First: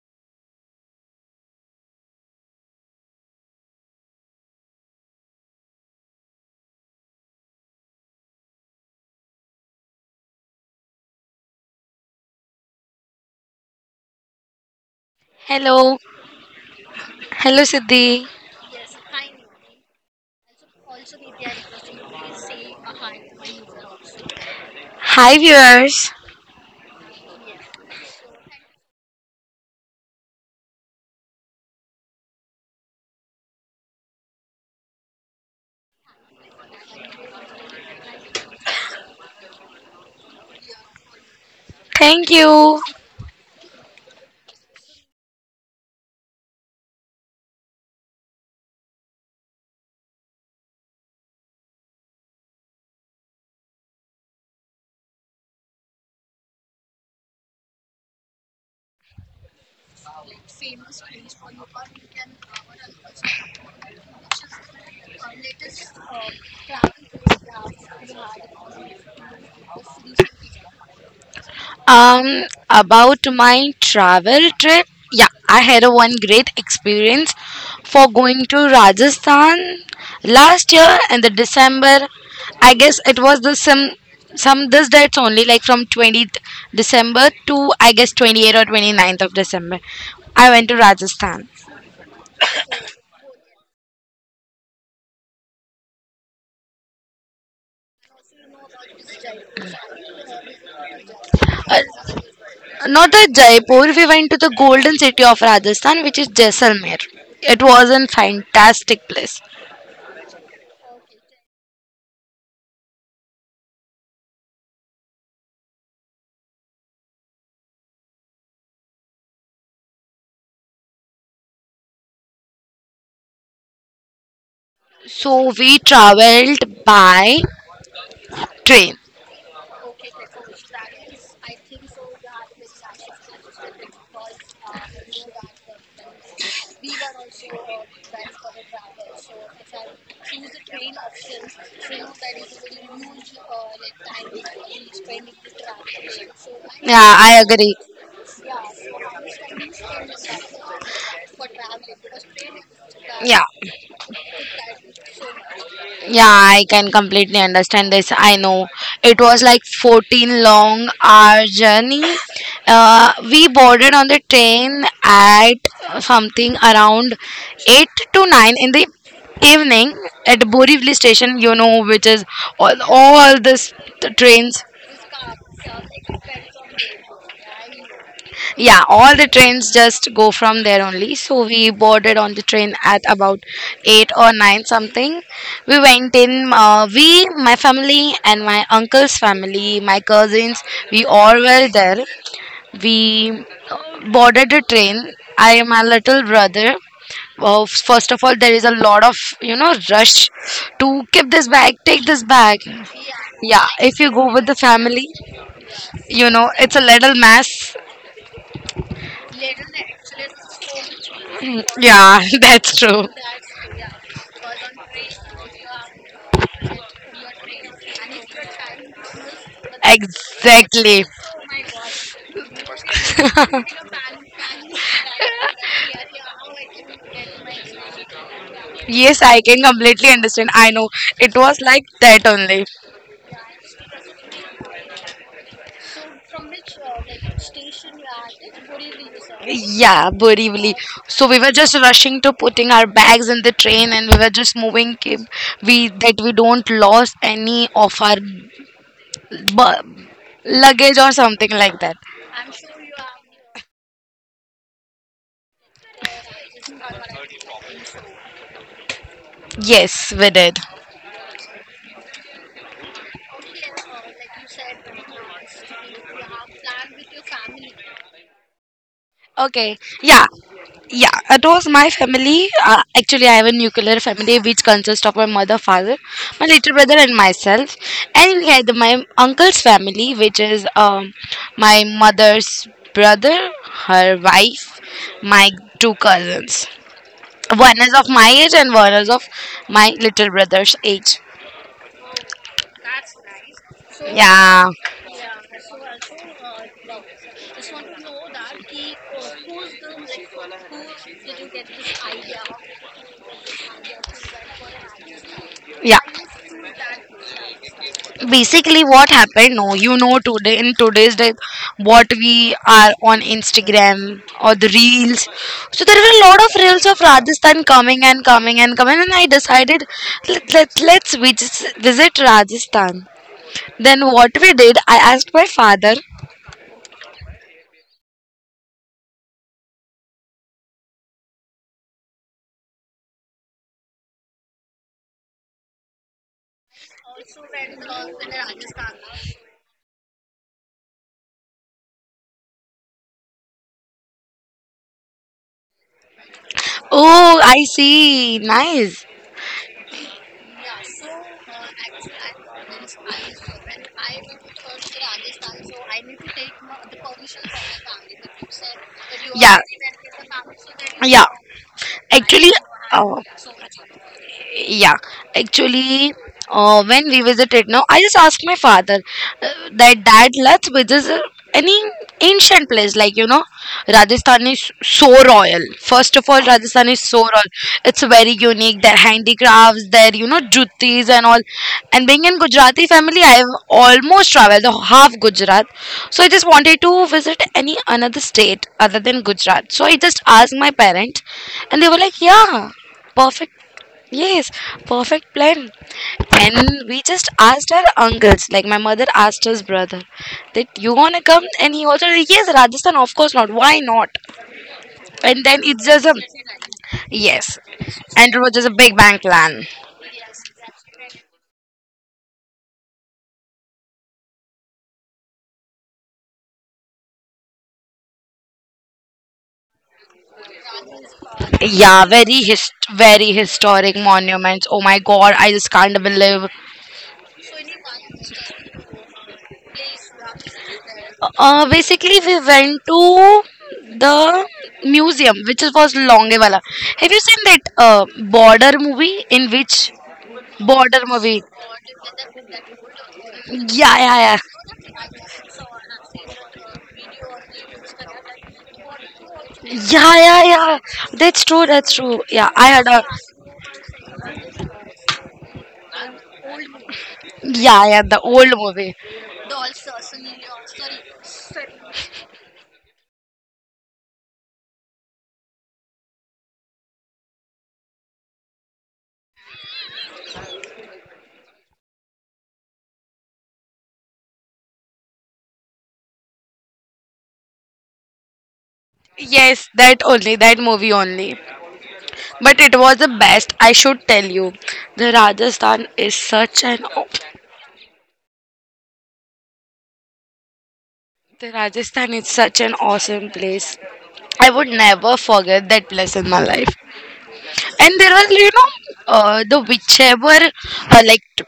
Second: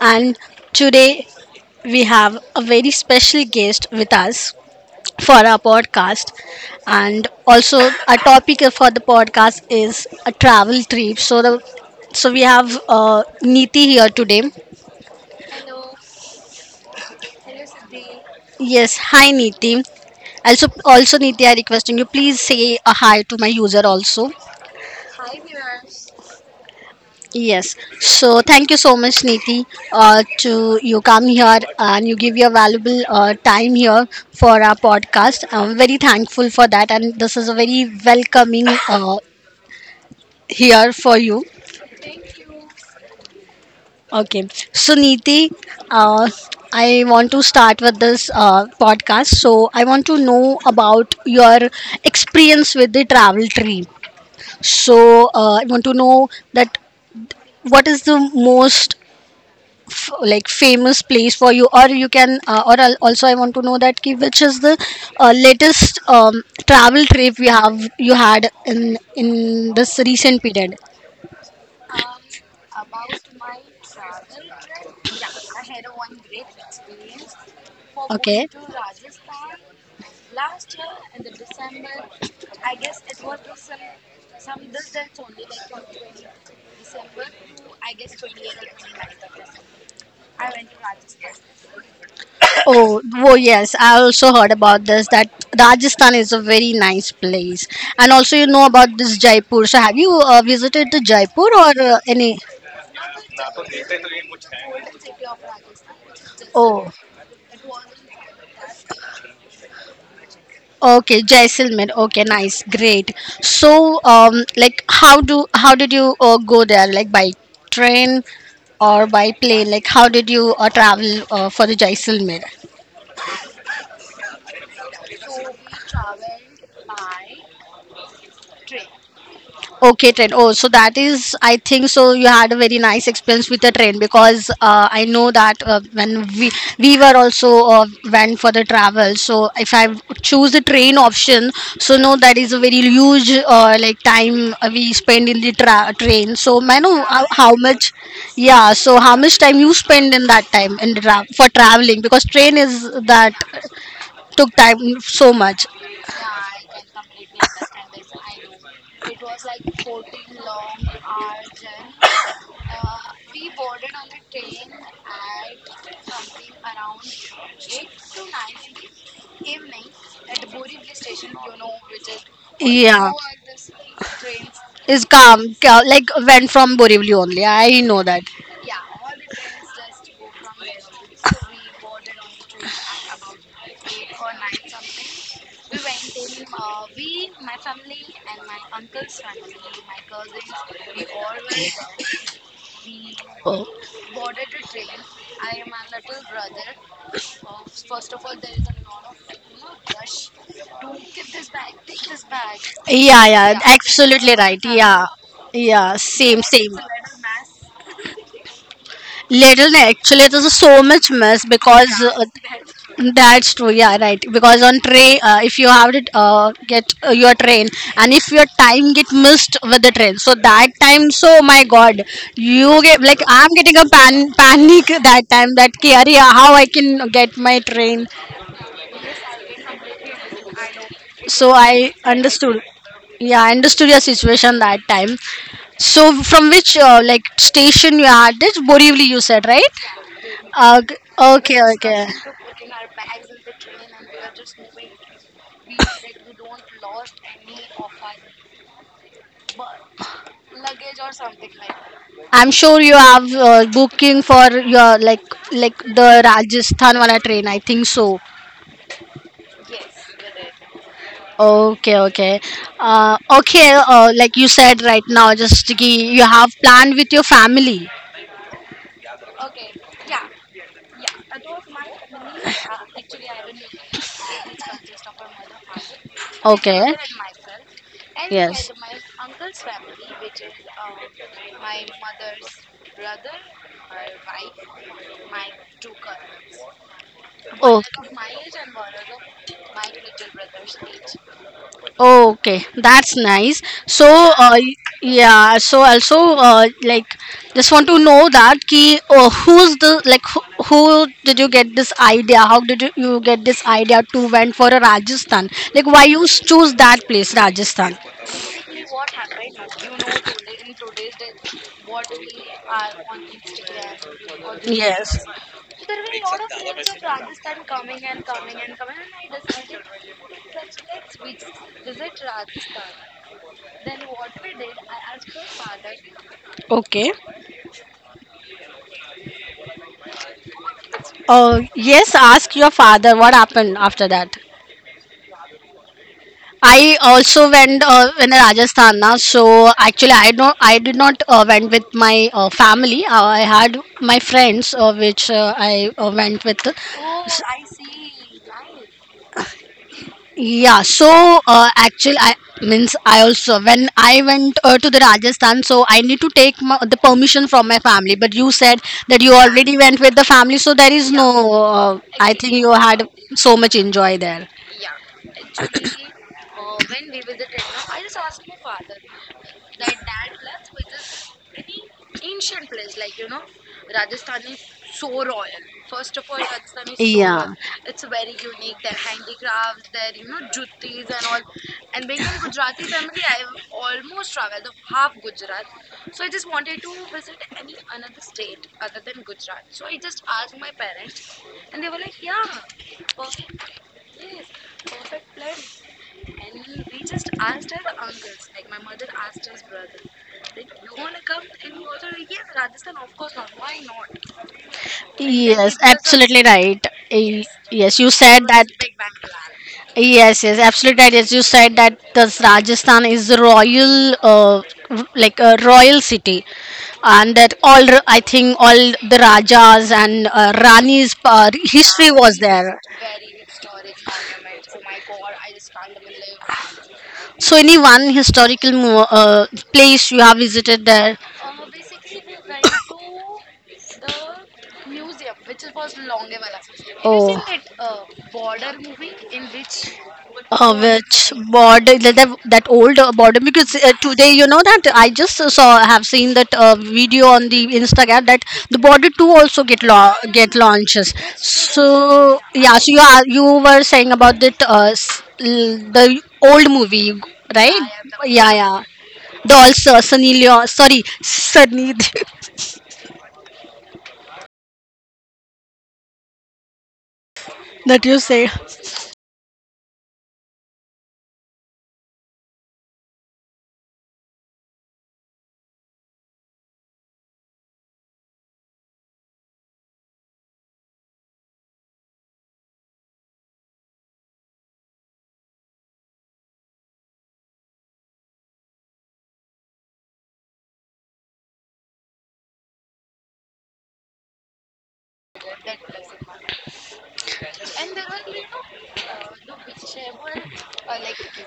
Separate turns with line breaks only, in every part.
And today we have a very special guest with us for our podcast. And also, our topic for the podcast is a travel trip. So we have Neeti here today.
Hello, hello Siddhi.
Yes, hi Neeti. Also Neeti, I requesting you please say a hi to my user also.
Hi viewers.
Yes. So thank you so much, Niti, to you come here and you give your valuable time here for our podcast. I'm very thankful for that, and this is a very welcoming here for you.
Thank you.
Okay. So Niti, uh, I want to start with this podcast. So I want to know about your experience with the travel tree. So I want to know that what is the most like famous place for you, or you can or also I want to know that ki, which is the latest travel trip you have you had in this recent period.
Um, about my travel trip. Yeah, I had a one great experience for going
Okay.
to Rajasthan last year in the December. I guess it was the some this dates only like from 20th December to I guess 28th or twenty ninth of December. I went to Rajasthan.
Oh, oh yes, I also heard about this that Rajasthan is a very nice place. And also you know about this Jaipur. So have you visited the Jaipur or any.
Not at Jaipur, we went to the golden city of Rajasthan, which is
Oh.
Jaisalmer. It was a fantastic place.
Okay, Jaisalmer. Okay, nice, great. So, like, how did you go there? Like by train or by plane? Like, how did you travel for the Jaisalmer?
So we traveled by train.
Okay, train. Oh, so that is, I think so. You had a very nice experience with the train because I know that when we were also went for the travel. So if I choose the train option, so no, that is a very huge like time we spend in the train. So I know
Yeah, I
how
agree.
much, yeah. So how much time you spend in that time in the for traveling because train is that
Yeah.
took time so much.
Yeah, I can completely understand this. I know it was like 14 long hour journey. We boarded on the train at something around 8 to 9 in the evening at Borivali station, you know, which is all,
Yeah.
all this trains.
Is calm, like went from Borivali only. I know that.
Yeah, all the trains just go from there only. So we boarded on the train at about eight or nine something. We went in. We, my family, and my uncle's family, my cousins, we all were there. We
Oh.
boarded the train. I am a little brother. Well, first of all, there is a lot of, you know, rush to keep this bag, take this bag.
Yeah, yeah, yeah,
Yeah, if you go
absolutely
with the
right. Yeah,
family,
yeah,
you
same,
know it's
same.
a little mess.
Little, actually, there's so much mess
Mm,
because
yeah, that's true.
that's true. Yeah, right. Because on train, if you have to get your train, and if your time get missed with the train, so that
Exactly.
time, so my God, you get like I'm getting a pan panic that time. That ki, "Arey, how I can get my train?
Yes, I can completely understand. I know. It
So
was
I
like that
understood,
only.
yeah, I understood your situation that time. So from which like station you had, this Borivali you said, right?
Yeah, Borivali.
Uh,
So we were
okay,
just
okay.
rushing to putting our bags in the train, and we were just moving. We that we don't lost any of our bu- luggage or something like that.
I'm sure you have booking for your like the Rajasthan wala train, I think so.
Yes, we did.
Okay, okay. Uh, okay, like you said right now, just ki you have planned with your family.
Okay, yeah, yeah. It was my family. Actually, I have a nuclear family which consists of my mother, father, my little
Okay,
brother, and myself. And we
yes.
had my uncle's family, which is my mother's brother, her wife, my two cousins. One is of my age and one is of my little brother's age.
Oh, okay, that's nice. So,
Yeah,
y- yeah. So also, like, just want to know that ki who's the like who did you get this idea? How did you, you get this idea to went for a Rajasthan? Like,
yeah.
why you choose that place, Rajasthan?
Basically what happened, no, you know today in today's day what we are on Instagram or the
Yes.
reels, so there were a lot of reels of Rajasthan coming and coming and coming, and I decided let's visit Rajasthan. Then what we did, I asked my father.
Okay. Yes. Ask your father what happened after that. I also went in Rajasthan now. So actually, I don't, I did not went with my family. I had my friends, which I went with.
Oh, I see, nice.
Yeah. So actually, I means I also when I went to the Rajasthan, so I need to take my, the permission from my family. But you said that you
Yeah,
already went with the family, so there is yeah,
yeah,
no. I
actually.
think you had
Oh.
so much enjoy there.
Yeah, actually, when we visited now, I just asked my father that, dad, let's visit any ancient place, like, you know, Rajasthan is so royal. First of all, Rajasthan is so royal.
Yeah.
It's very unique, their handicrafts, their, you know, juttis and all. And being in Gujarati family, I have almost traveled the half Gujarat. So I just wanted to visit any another state other than Gujarat. So I just asked my parents, and they were like, yeah, perfect. Yes, perfect plan. And we just asked our uncles, like my mother asked his brother, that you wanna come? And he also like, yes, Rajasthan, of course not. Why not? And then
Yes,
it's just a
absolutely right. Y-
yes,
yes, you
and it
said
was
that.
just a big bang plan.
Yes, yes, absolutely right. Yes, you said that this Rajasthan is a royal, like a royal city, and that all I think all the rajas and ranis'
Yeah,
history was
very his
there.
very historic monuments. Oh my God, I just can't believe.
So, any one historical place you have visited there?
Basically, we went to the museum, which was Longevala. Have you seen
Oh,
that border movie? In which border
which
movie?
border, that that that old border? Because
Yeah,
today,
yeah,
you know that I just saw have seen that video on the Instagram that the border two also get
yeah, yeah, yeah,
get
yeah.
launches.
That's true. That's true.
So
Yeah, I
yeah,
had
so you
a
are you were saying about that the old movie, right?
yeah, yeah, the old
Yeah, yeah.
movie.
The also Sunny Leon, sorry, Sunny that you say.
Yes, that only, that movie only. But it was the best. I should tell you, the Rajasthan is such an aw- the Rajasthan is such an awesome place. I would never forget that place in my life. And there was, you know, the whichever uh, like t-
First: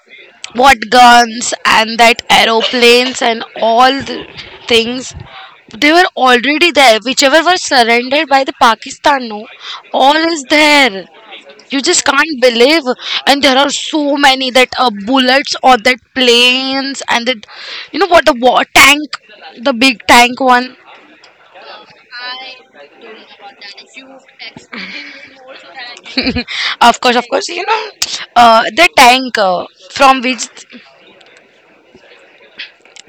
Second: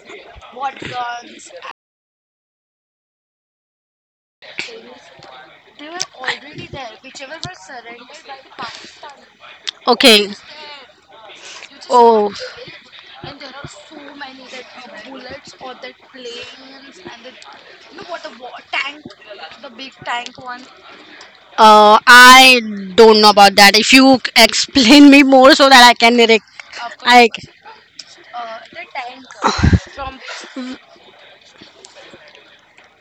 what guns and that aeroplanes and all the things, they were already there, whichever were surrendered by the Pakistan, no, all
Okay.
is there. You just
Oh,
can't believe. And there are so many that bullets or that planes and that, you know what, the war tank, the big tank one.
I don't know about that. If you explain me more so that I can direct.
Of course, of
I.
course,
c-
you know, the tank from which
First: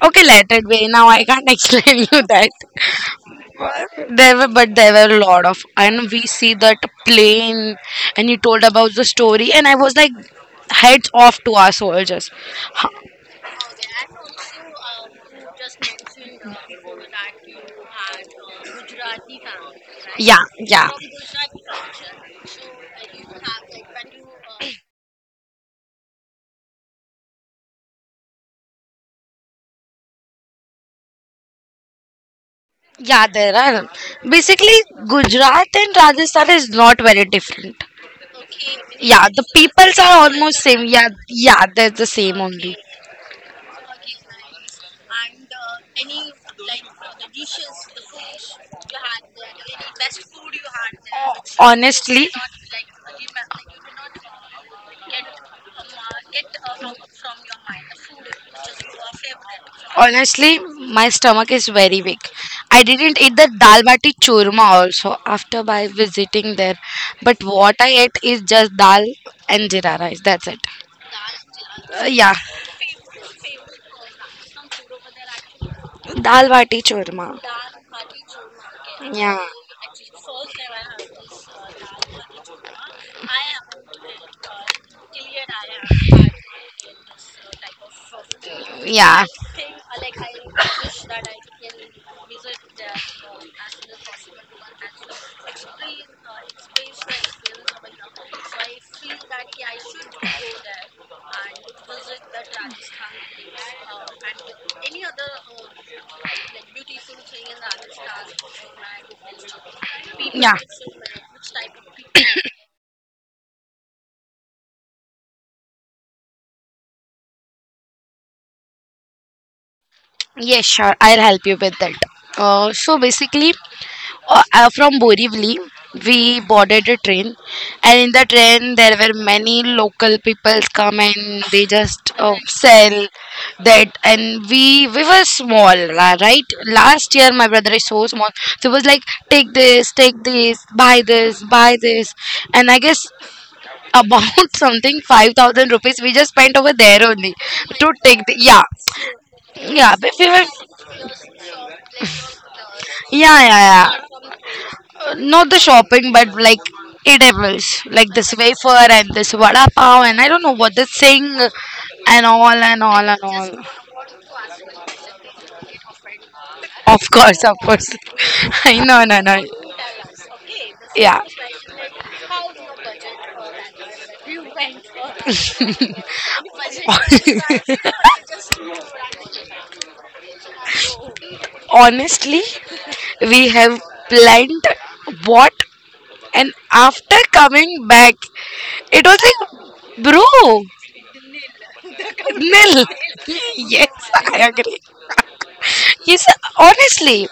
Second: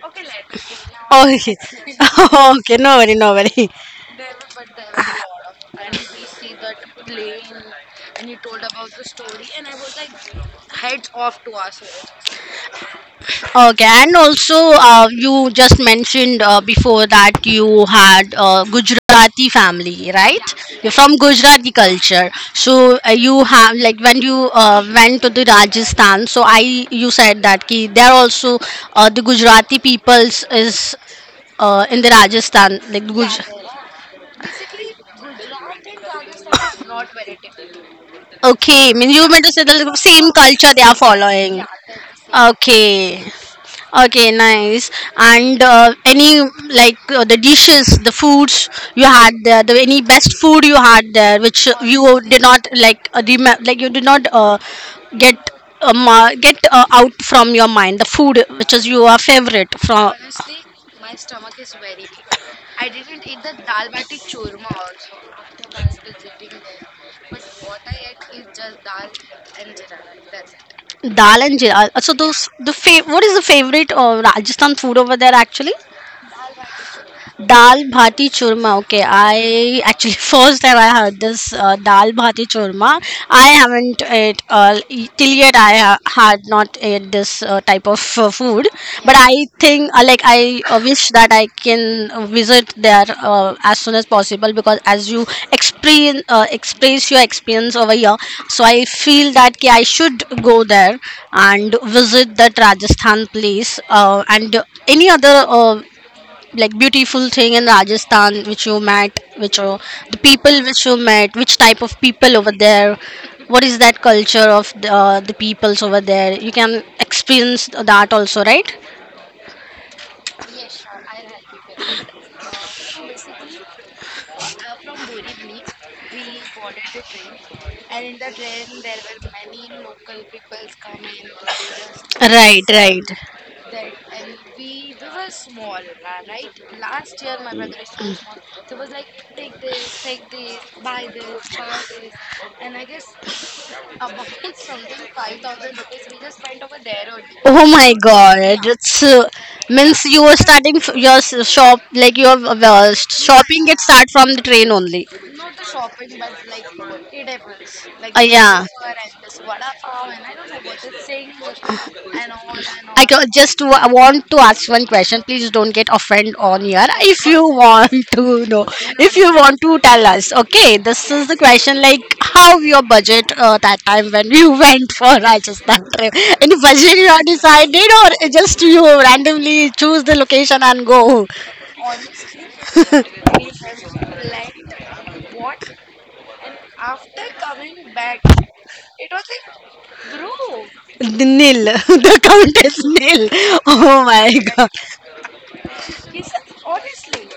okay, let it be. Now I can't
Okay.
explain you that.
Okay, no worry, no worry.
There were, but there were a lot of, and we see that plane, and you told about the story, and I was like, heads off to our soldiers. Ha-
Okay, and also you just mentioned before that you had Gujarati family, right?
Yeah,
You're
yeah,
from Gujarati culture, so you have like when you went to the Rajasthan. So I, you said that ki there also the Gujarati peoples is in the Rajasthan, like the
yeah. There
Guj.
are basically Gujarat and Rajasthan is not very different.
Okay, I mean you
Yeah,
meant to
the
say the
peoples
same
are almost
culture they are
same. Yeah,
following.
yeah, they're the same only.
Okay. Okay, nice. And any like the dishes, the foods you had there, the any best food you had there, which you
Honestly,
did not like, like you did not get get out from your mind. The food which is your favorite from.
honestly, my stomach is very weak. I didn't eat the dal bati churma also after by visiting there, but what I ate is just dal and jeera rice. That's it.
Dal and jeera. So
Yeah,
those the what is the favorite Rajasthan food over there actually?
dal bati churma.
Dal bhati churma. Okay,
Yeah.
I actually first time I heard this dal bhati churma. I haven't ate till yet. I had not ate this type of food, but
Yeah.
I think like I wish that I can visit there as soon as possible because as you experience express your experience over here, so I feel that ki I should go there and visit that Rajasthan place and any other like beautiful thing in Rajasthan which you met, which the
Yeah.
people which you met, which type of people over there, what is that culture of the peoples over there? You can experience that also, right?
Yes, sure. I'll help you with that. Uh, so basically, from Borivali, we boarded a train, and in the train there were many local people come and they just
Right, right.
sell that. And we were small, right? Last year my brother is so small, so it was like, take this, buy this, buy this, and I guess about something 5,000 rupees we just spent over there only
Oh my
to take
God!
the yeah
It's
yeah,
means
but
you
we
are
were
starting your shop like your
yeah, yeah,
shopping gets start
yeah.
from the train only.
Not the shopping, but like eatables, like this
Yeah.
wafer and this vada pav, and I don't know what this thing, and all and all
I
and all.
just want to ask one question. Please don't get offended on here.
Of
If you
course, of course.
want to know,
No,
if
no,
you
no.
want to tell us, okay, this
Yeah.
is the question like how your budget that time when you went for Rajasthan trip. Any budget you have decided or just you randomly choose the location and go?
Honestly, we have planned what, and after coming back, it was like, bro.
The nil. The count is
Nil.
nil.
Yes,
Oh my
I
god.
agree. Yes, honestly,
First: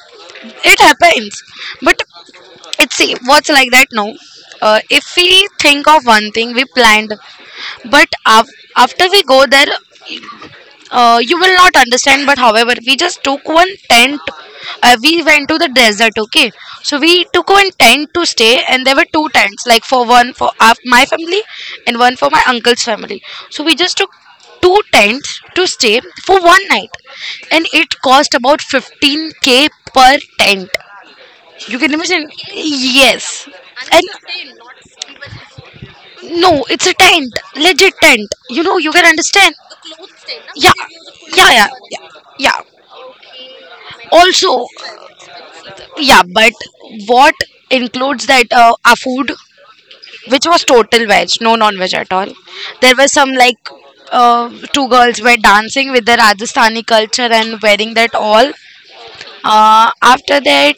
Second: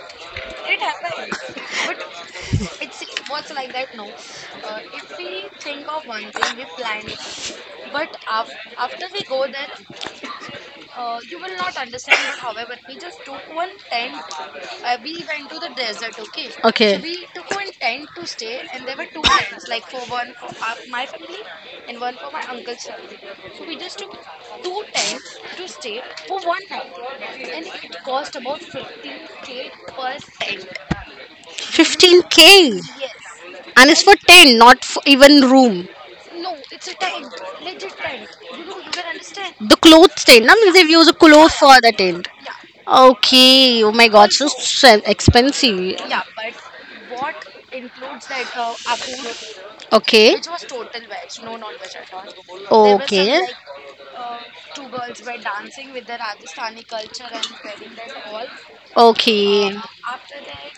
it happens. But it's see, what's like that now. If we think of one thing we planned, but after we go there, you will not understand, but however we just took one tent. We went to the desert, okay, so
Okay.
we took one tent to stay, and there were two tents, like for one for my family and one for my uncle's family. So we just took two tents to stay for one night, and it cost about 15K per tent. You can imagine?
15K.
Yes.
And it's
And
for tent, not for even room.
no, it's a tent, legit tent. You know, you can understand.
The clothes tent, that
Yeah,
means they've used a
yeah,
cloth
yeah,
for the
yeah.
tent.
Yeah.
Okay, oh my god, so
Also,
expensive.
yeah,
Yeah,
but what includes that our food,
okay,
which was total veg, no non-veg at all. There were some
okay,
like two girls were dancing with the Rajasthani culture and wearing that all.
okay,
After that,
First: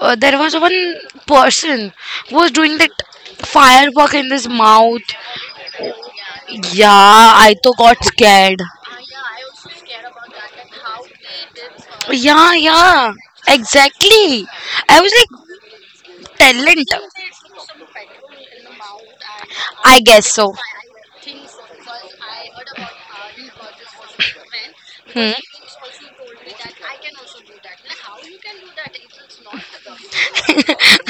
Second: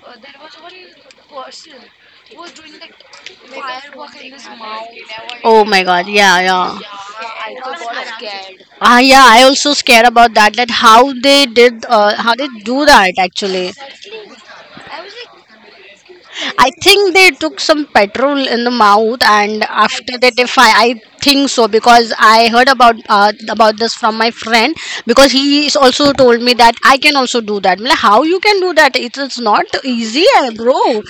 there was one person who was doing that firework in his mouth.
oh my god, yeah, yeah.
Yeah, I too got scared.
Ah, yeah, I also scared about that. That how they did, how they
Yeah,
do
yeah,
that actually.
exactly. I was like,
I
talent.
think they took some petrol in the mouth, and
I
after
guess
that,
so.
if I, I think so because I heard about this from my friend because he is also told me that I can also do that. I'm like, how you can do that? It's not easy, eh, bro.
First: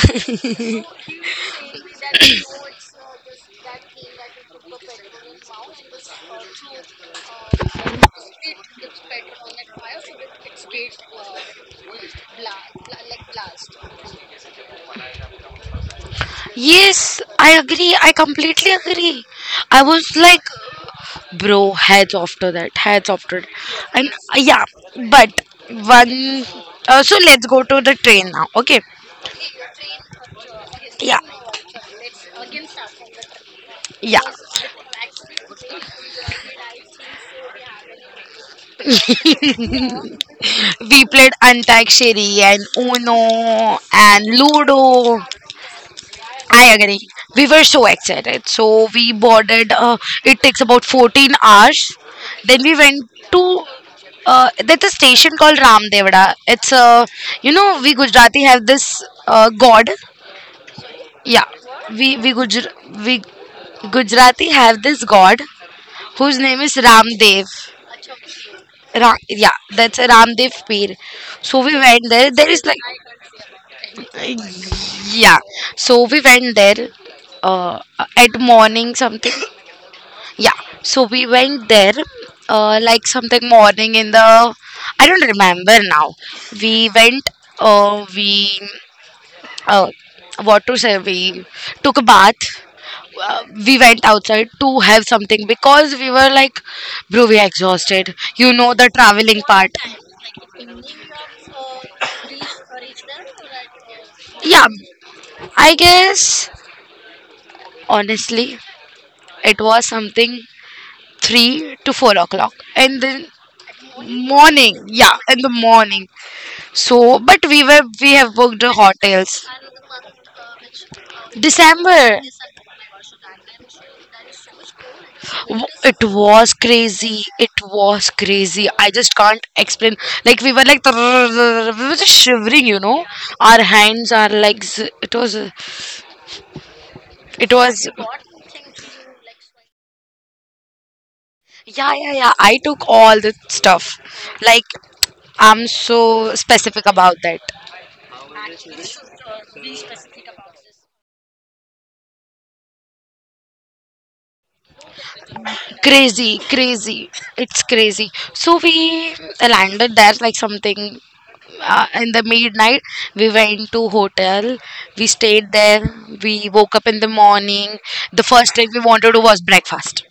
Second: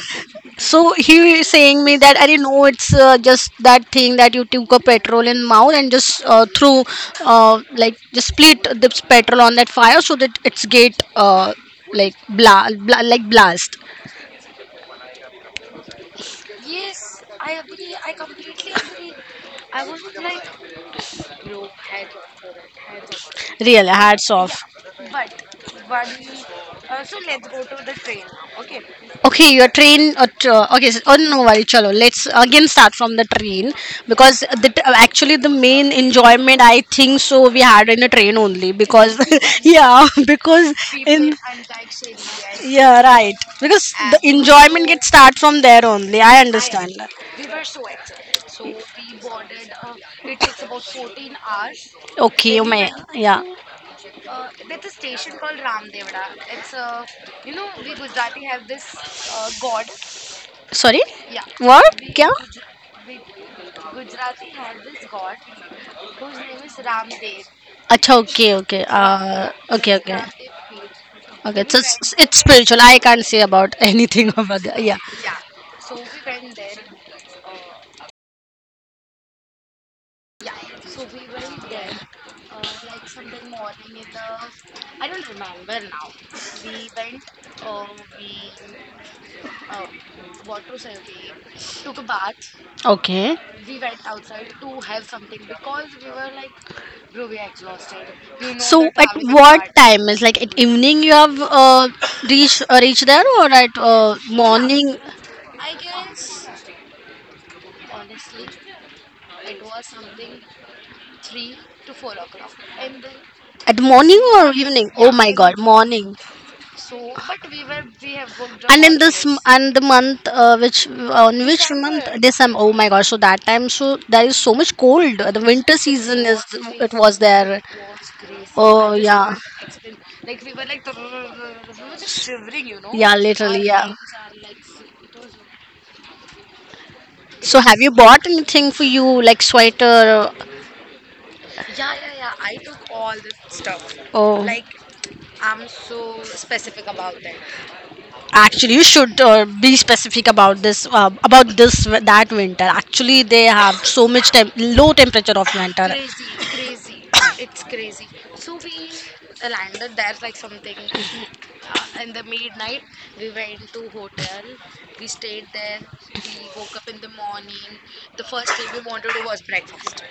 So he is saying me that I know it's just that thing that you took a petrol in mouth and just threw like just split the petrol on that fire so that it's get like bla, bla like blast.
Yes, I agree. I completely agree. I was like, bro, heads after that, heads after that.
Really,
And
hats off.
yeah, but one. So let's go to the train now, okay?
Okay, your train. Okay, so, oh
Yeah,
no worry, chalo. Let's again start from the train
yeah.
because the actually the main enjoyment I think so we had in the train only because
We
yeah because in
played Antakshari and
yeah right
Uno
because the
and
enjoyment gets
Ludo.
start from there only I
I
understand
agree.
that.
We were so excited. So we boarded. It takes about 14 hours.
Okay,
Then
you very
we
may betterment,
went
yeah.
to. There's a station called Ramdevada. It's a, you know, we Gujarati have this god.
Sorry,
Yeah,
what
we
kya.
we Gujr we Gujarati have this god whose name is Ramdev.
Acha, okay, okay, uh,
Yeah,
okay,
that's a
okay,
Ramdev Peer.
okay.
So we went there.
It's
There is like
spiritual, I can't say about anything about that, yeah.
yeah. So we went there uh, at morning something. Yeah, so we went there like something morning in the, I don't remember now. We went, we uh, what to say, we took a bath.
Okay.
We went outside to have something because we were like, bro, we are exhausted. You know
So
the
at
traveling part.
what time is, like at evening you have reached reached there or at yeah,
Yeah,
morning.
I guess, honestly, it was something 3 to 4 o'clock, and then
At morning or
morning,
evening? Oh
yeah,
my
in the
God,
morning.
morning.
So, but we have booked the
And in this
hotels.
and the month which on which month?
December,
December? Oh my God. So that time, so there is so much cold. The winter
It
season is
was
it was
crazy. It
there.
was crazy. I
Oh
just
yeah,
can't explain. Like we were like we were just shivering, you know.
yeah,
Our
literally yeah.
hands, our legs. It was, it
So have
was.
you bought anything for you, like sweater
Yeah, yeah, yeah. I took all the stuff.
or?
Like, I'm so specific about that.
Actually, you should be specific about this that winter. Actually, they have so much low temperature of winter.
Crazy, crazy. It's crazy. So we landed there like something in the midnight. We went to hotel. We stayed there. We woke up in the morning. The first thing we wanted to was breakfast.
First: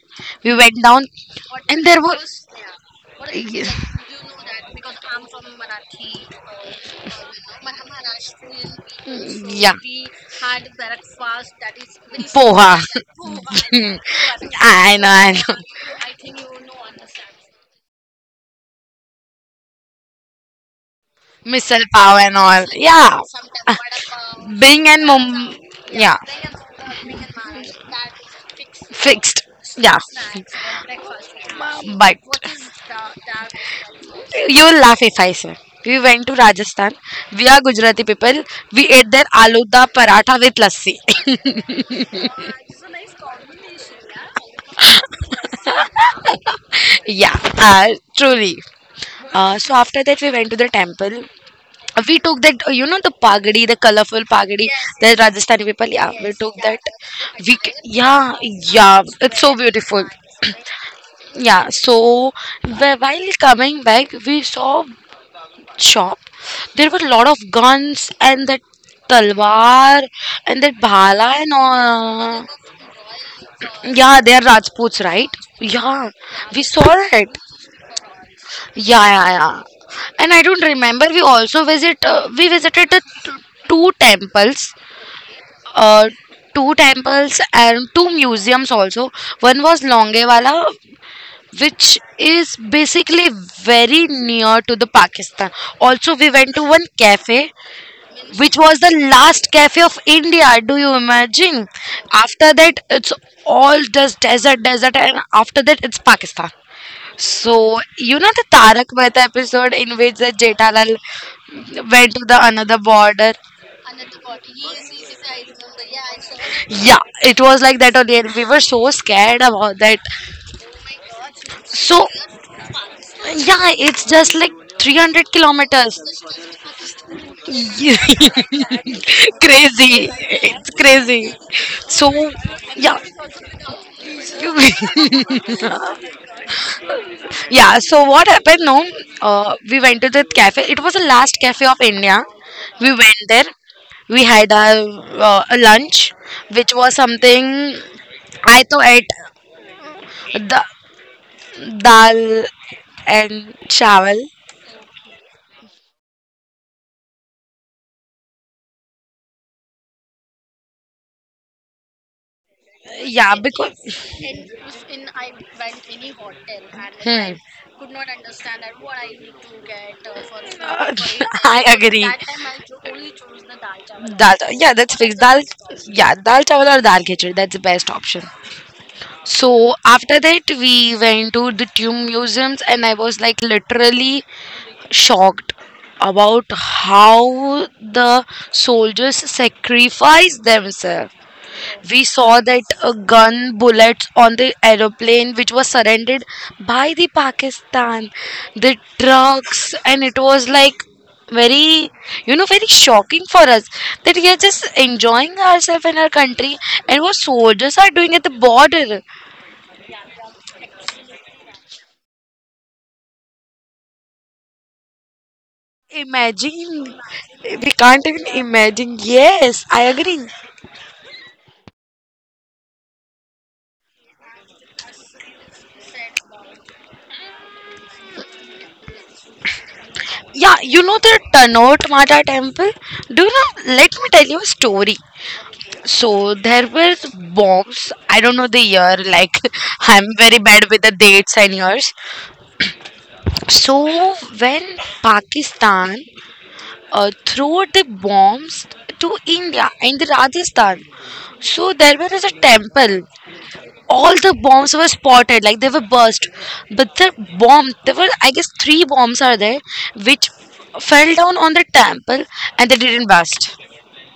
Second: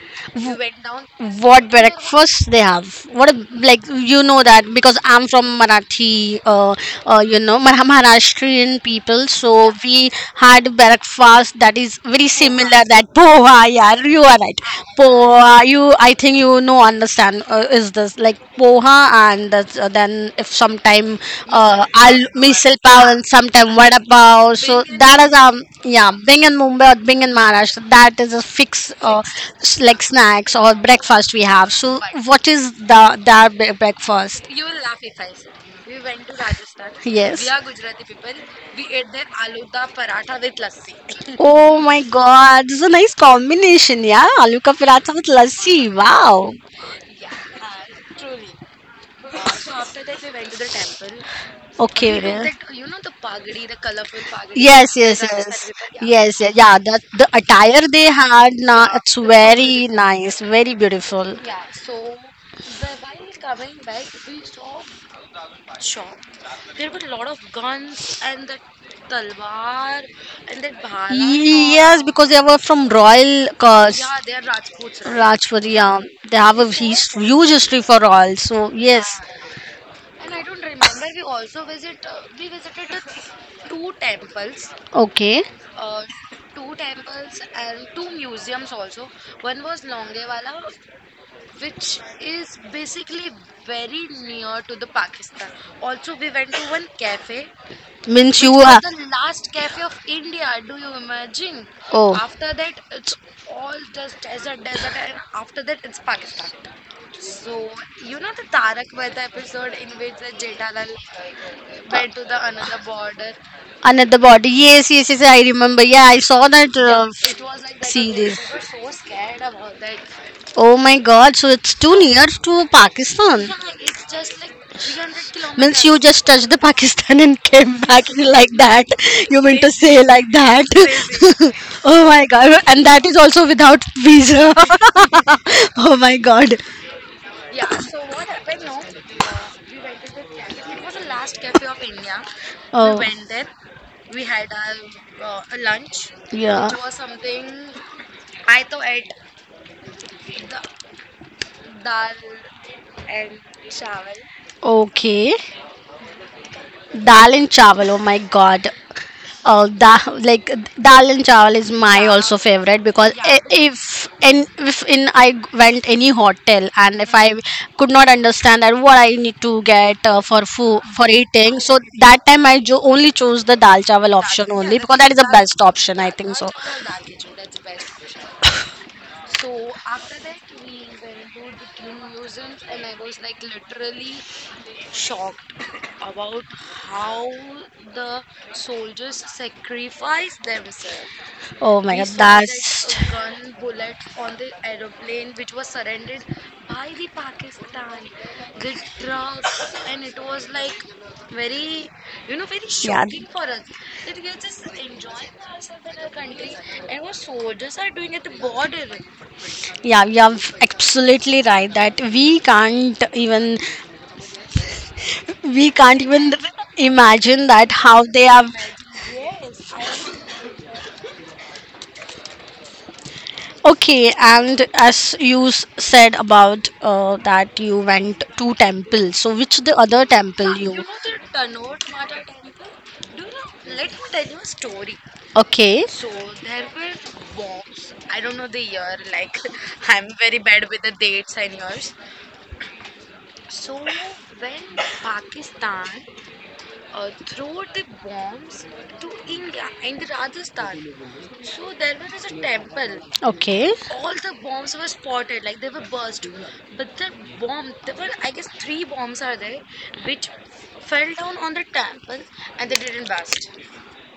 We went down
W- what
and there was
breakfast they have, what
yeah.
like you know that because I'm from Marathi you know Maharashtrian people, so we had breakfast that is very Poha.
Poha.
Similar, that poha, yeah you are right.
I know, I know.
Poha, you I think you know understand is this like poha, and that's, then if sometime
Missile power
I'll
and all.
misal pav
Yeah.
and sometime vada pav. So
Bing and
that
Mum.
is yeah,
Yeah.
being in Mumbai or being in Maharashtra, that is a fixed
Fixed. Yeah.
like snacks or breakfast we have. So
But
what is the their breakfast?
you will laugh if I say. We went to Rajasthan.
Yes.
We are Gujarati people. We ate their aluda paratha with lassi.
Oh my god, this is a nice combination, yeah. Aloo ka paratha with lassi. Wow.
Yeah, truly. So after that, we went to the temple. We
Okay.
took that, you know, the pagadi, the colorful pagadi,
Yes, yes,
the
yes,
Rajasthani people,
Rajasthani,
yeah, we
yes,
took
yes. Yeah,
that.
the attire they
Yeah,
had now. Yeah, it's
yeah,
really
it's so
very
beautiful.
nice. Nice, very beautiful.
Yeah, so while coming back we saw shop. There were a lot of guns and that talwar and that bhala and
Yes, because they
all.
were from royal, yeah, cause
Yeah, they are Rajputs, right?
Rajpuri. Yeah,
Yeah,
they have
we
a
saw that.
huge history for royal. So yeah,
Yeah,
yes.
yeah, yeah. And I don't remember, we also visit we visited the two temples,
Yeah, okay.
uh, two temples and two museums also. One was Longewala, which is basically very near to the Pakistan. Also, we went to one cafe,
Means you
which
Which
was
are
the last cafe of India. Do you imagine?
oh
After that, it's all just desert, desert, and
the
after that, it's Pakistan. So you know the Tarak Mehta episode in which the Jetalal went to the another border.
another body. Yes, yes, yes, I remember. Yeah, I saw that
Yeah, it was like that only, and
series.
we were so scared about that.
Oh my God! So it's too
So
near to Pakistan.
yeah, it's just like 300
Means you
kilometers.
just touched the Pakistan and came back like
Crazy.
that. You meant to say like that.
It's crazy.
Oh my
So
God! And
yeah.
that is also without visa. Oh my God!
Yeah, so what happened? No, we went to the cafe. It was the last cafe of india. We
Oh
went there. We had a lunch,
yeah.
which was something. I thought ate the dal and chawal,
Okay. Dal and chawal. Oh my God. Oh, like dal and chawal is my, yeah, also favorite, because
yeah, because
if, and if in went any hotel and if I could
hmm.
not understand that what I need to get for food,
Uh,
for eating,
I
so
agree.
that time I only chose the dal chawal
Dal,
option
option. Yeah,
only, because
that's what
that
is
is
fixed. The
the
dal, best
best
option?
option, I
Yeah,
think
dal
so.
chawal or dal khichdi. That's the best option. So after that, we went to the tomb museums, and I was like literally shocked about how the soldiers sacrifice themselves.
Oh my god,
We saw that
that's
gun bullets on the aeroplane, which was surrendered by the Pakistan, the trucks, and it was like very, very
yeah
shocking for us that we are just enjoying ourselves in our country, and what
joyful.
soldiers are doing at the border.
Yeah, you're absolutely right that we can't even
Imagine,
imagine
we
that how
can't
they
even
have
imagine. Yes, I agree.
okay. And as you said about that you went to temple, so which the other temple
Yeah, you
you
know the Tanote Mata temple? Do you know? Let me tell you a story.
okay.
So there were bombs. I don't know the year. Like, I'm very bad with the dates and years. So when Pakistan threw the bombs to India and the Rajasthan, so there was a temple.
Okay.
All the bombs were spotted, like they were burst. But the bomb, there were I guess three bombs are there, which fell down on the temple, and they didn't burst.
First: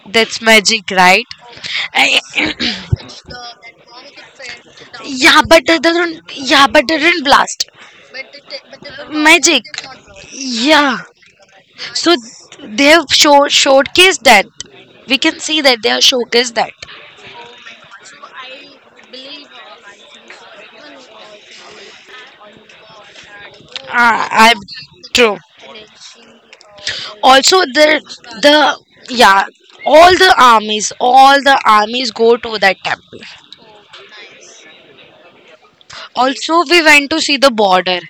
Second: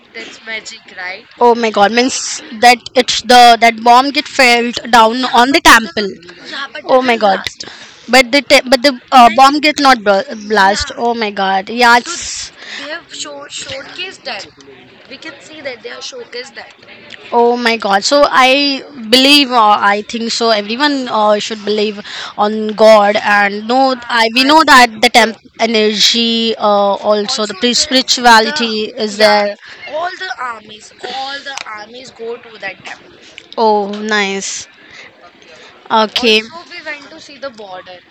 That's magic, right?
Oh my god, means
I,
that it's the, that bomb get fell down
yeah,
on the
but it
temple.
doesn't. Yeah, but it
Oh my
didn't
god.
blast.
But but the bomb
Magic.
get not blast.
Yeah.
Oh my god. Yeah,
So
it's
they have showcased that. We can see that they have showcased that.
oh my god. So I believe I think so everyone should believe on God, and know I
Ah,
we
I
know that the
true.
temp energy also the
Also, the
spirituality is
yeah,
there.
all the armies go to that temple.
Oh, nice. Okay.
Also, we went to see the border.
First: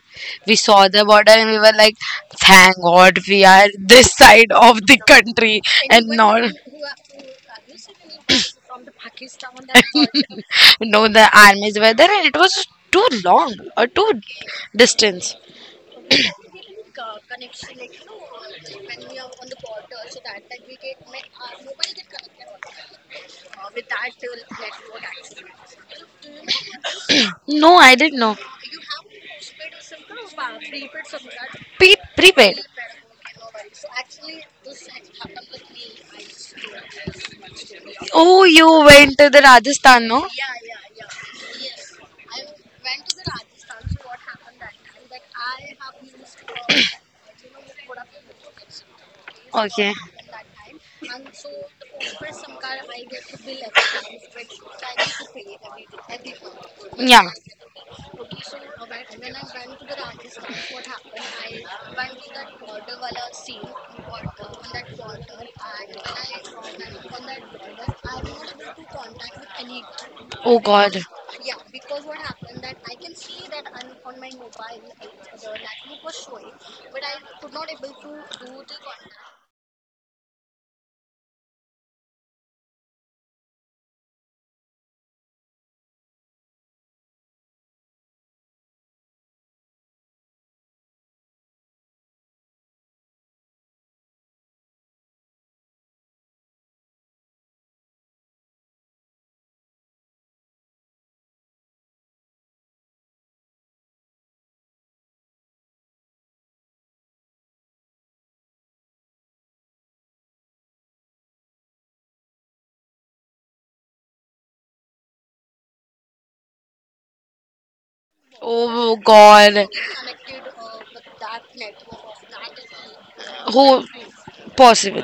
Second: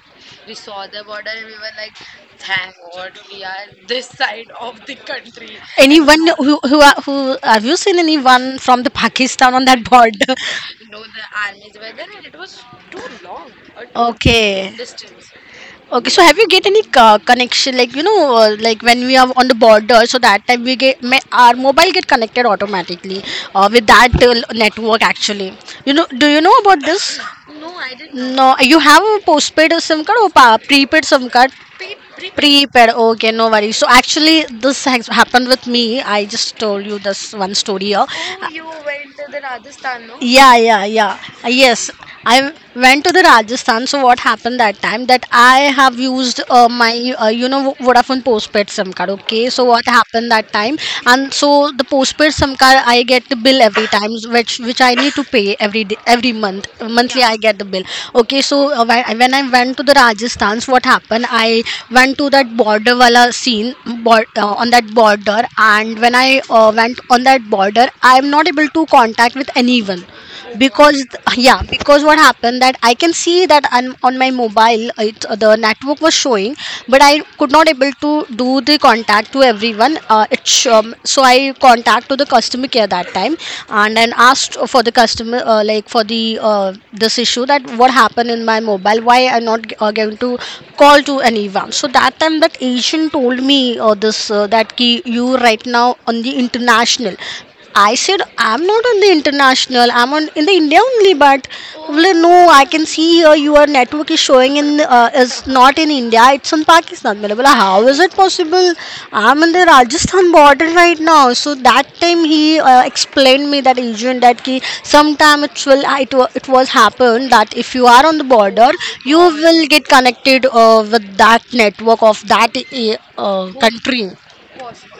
We saw the border and we were like, thank God we are this side of the country and
Anyone
not.
who are- who Have you seen anyone from the Pakistan on that border?
No, the armies were there and it was too long or too
Okay.
distance.
Okay, so have you get any connection, like you know like when we are on the border, so that time we get our mobile get connected automatically with that network actually. You know, do you know about this?
No, I didn't know.
No, you have a postpaid SIM card or prepaid SIM card?
Pre-
Prepaid.
prepaid.
Prepaid. Okay, no worries. So actually, this has happened with me. I just told you this one story
Oh,
here,
you went to the Rajasthan, no?
yeah, yeah, yeah. Yes, I went to the Rajasthan. So what happened that time, that I have used my you know, Vodafone postpaid SIM card. Okay, so what
Okay.
happened that time, and so the postpaid SIM card, I get the bill every time, which I need to pay every day, every month. Monthly,
Yeah.
yeah, I get the bill. Okay, so when I went to the Rajasthan's, what happened? I went to that border wala scene, on that border, and when I went on that border, I am not able to contact with anyone,
Oh God.
because yeah, because what happened that I can see that on my mobile it, the network was showing, but I could not able to do the contact to everyone. So I contact to the customer care that time and then asked for the customer like for the this issue, that what happened in my mobile, why I'm not going to call to anyone. So that time that Asian told me this that ki you right now on the international. I said I'm not on the international, I'm on in the India only. But well, no, I can see here your network is showing in is not in India, it's in Pakistan. मैंने बोला how is it possible? I'm in the Rajasthan border right now. So that time he explained me, that agent, that ki sometime it will it was happen that if you are on the border,
Oh
you
God.
will get connected with that network of that
Who
country.
possible?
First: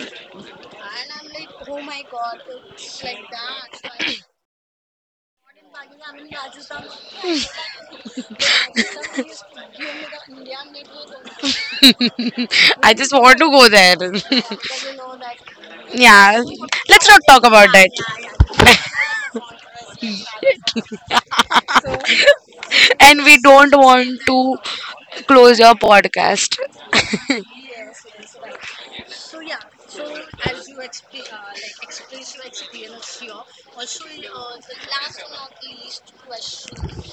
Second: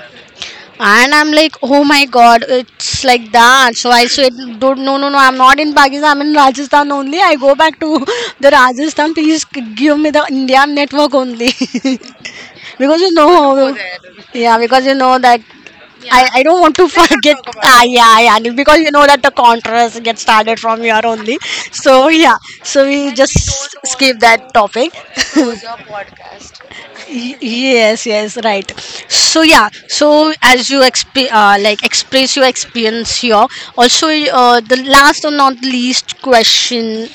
And I'm like, oh my god, it's like that. So I said, do no, no, no, I'm not in Pakistan, I'm in Rajasthan only. I go back to the Rajasthan, please give me the India network only.
I
Because you
just want to go
know,
there.
yeah, because you know that I, yeah,
Yeah.
I don't want to
Let's not
forget.
talk about
Ah, that,
that.
yeah, yeah. And because you know that the contrast gets started from here only. So yeah, so we
And we don't
just skip
want
that
to
topic.
close your podcast.
Y- yes, yes, right. So yeah, so as you like express your experience here, also the last and not least question,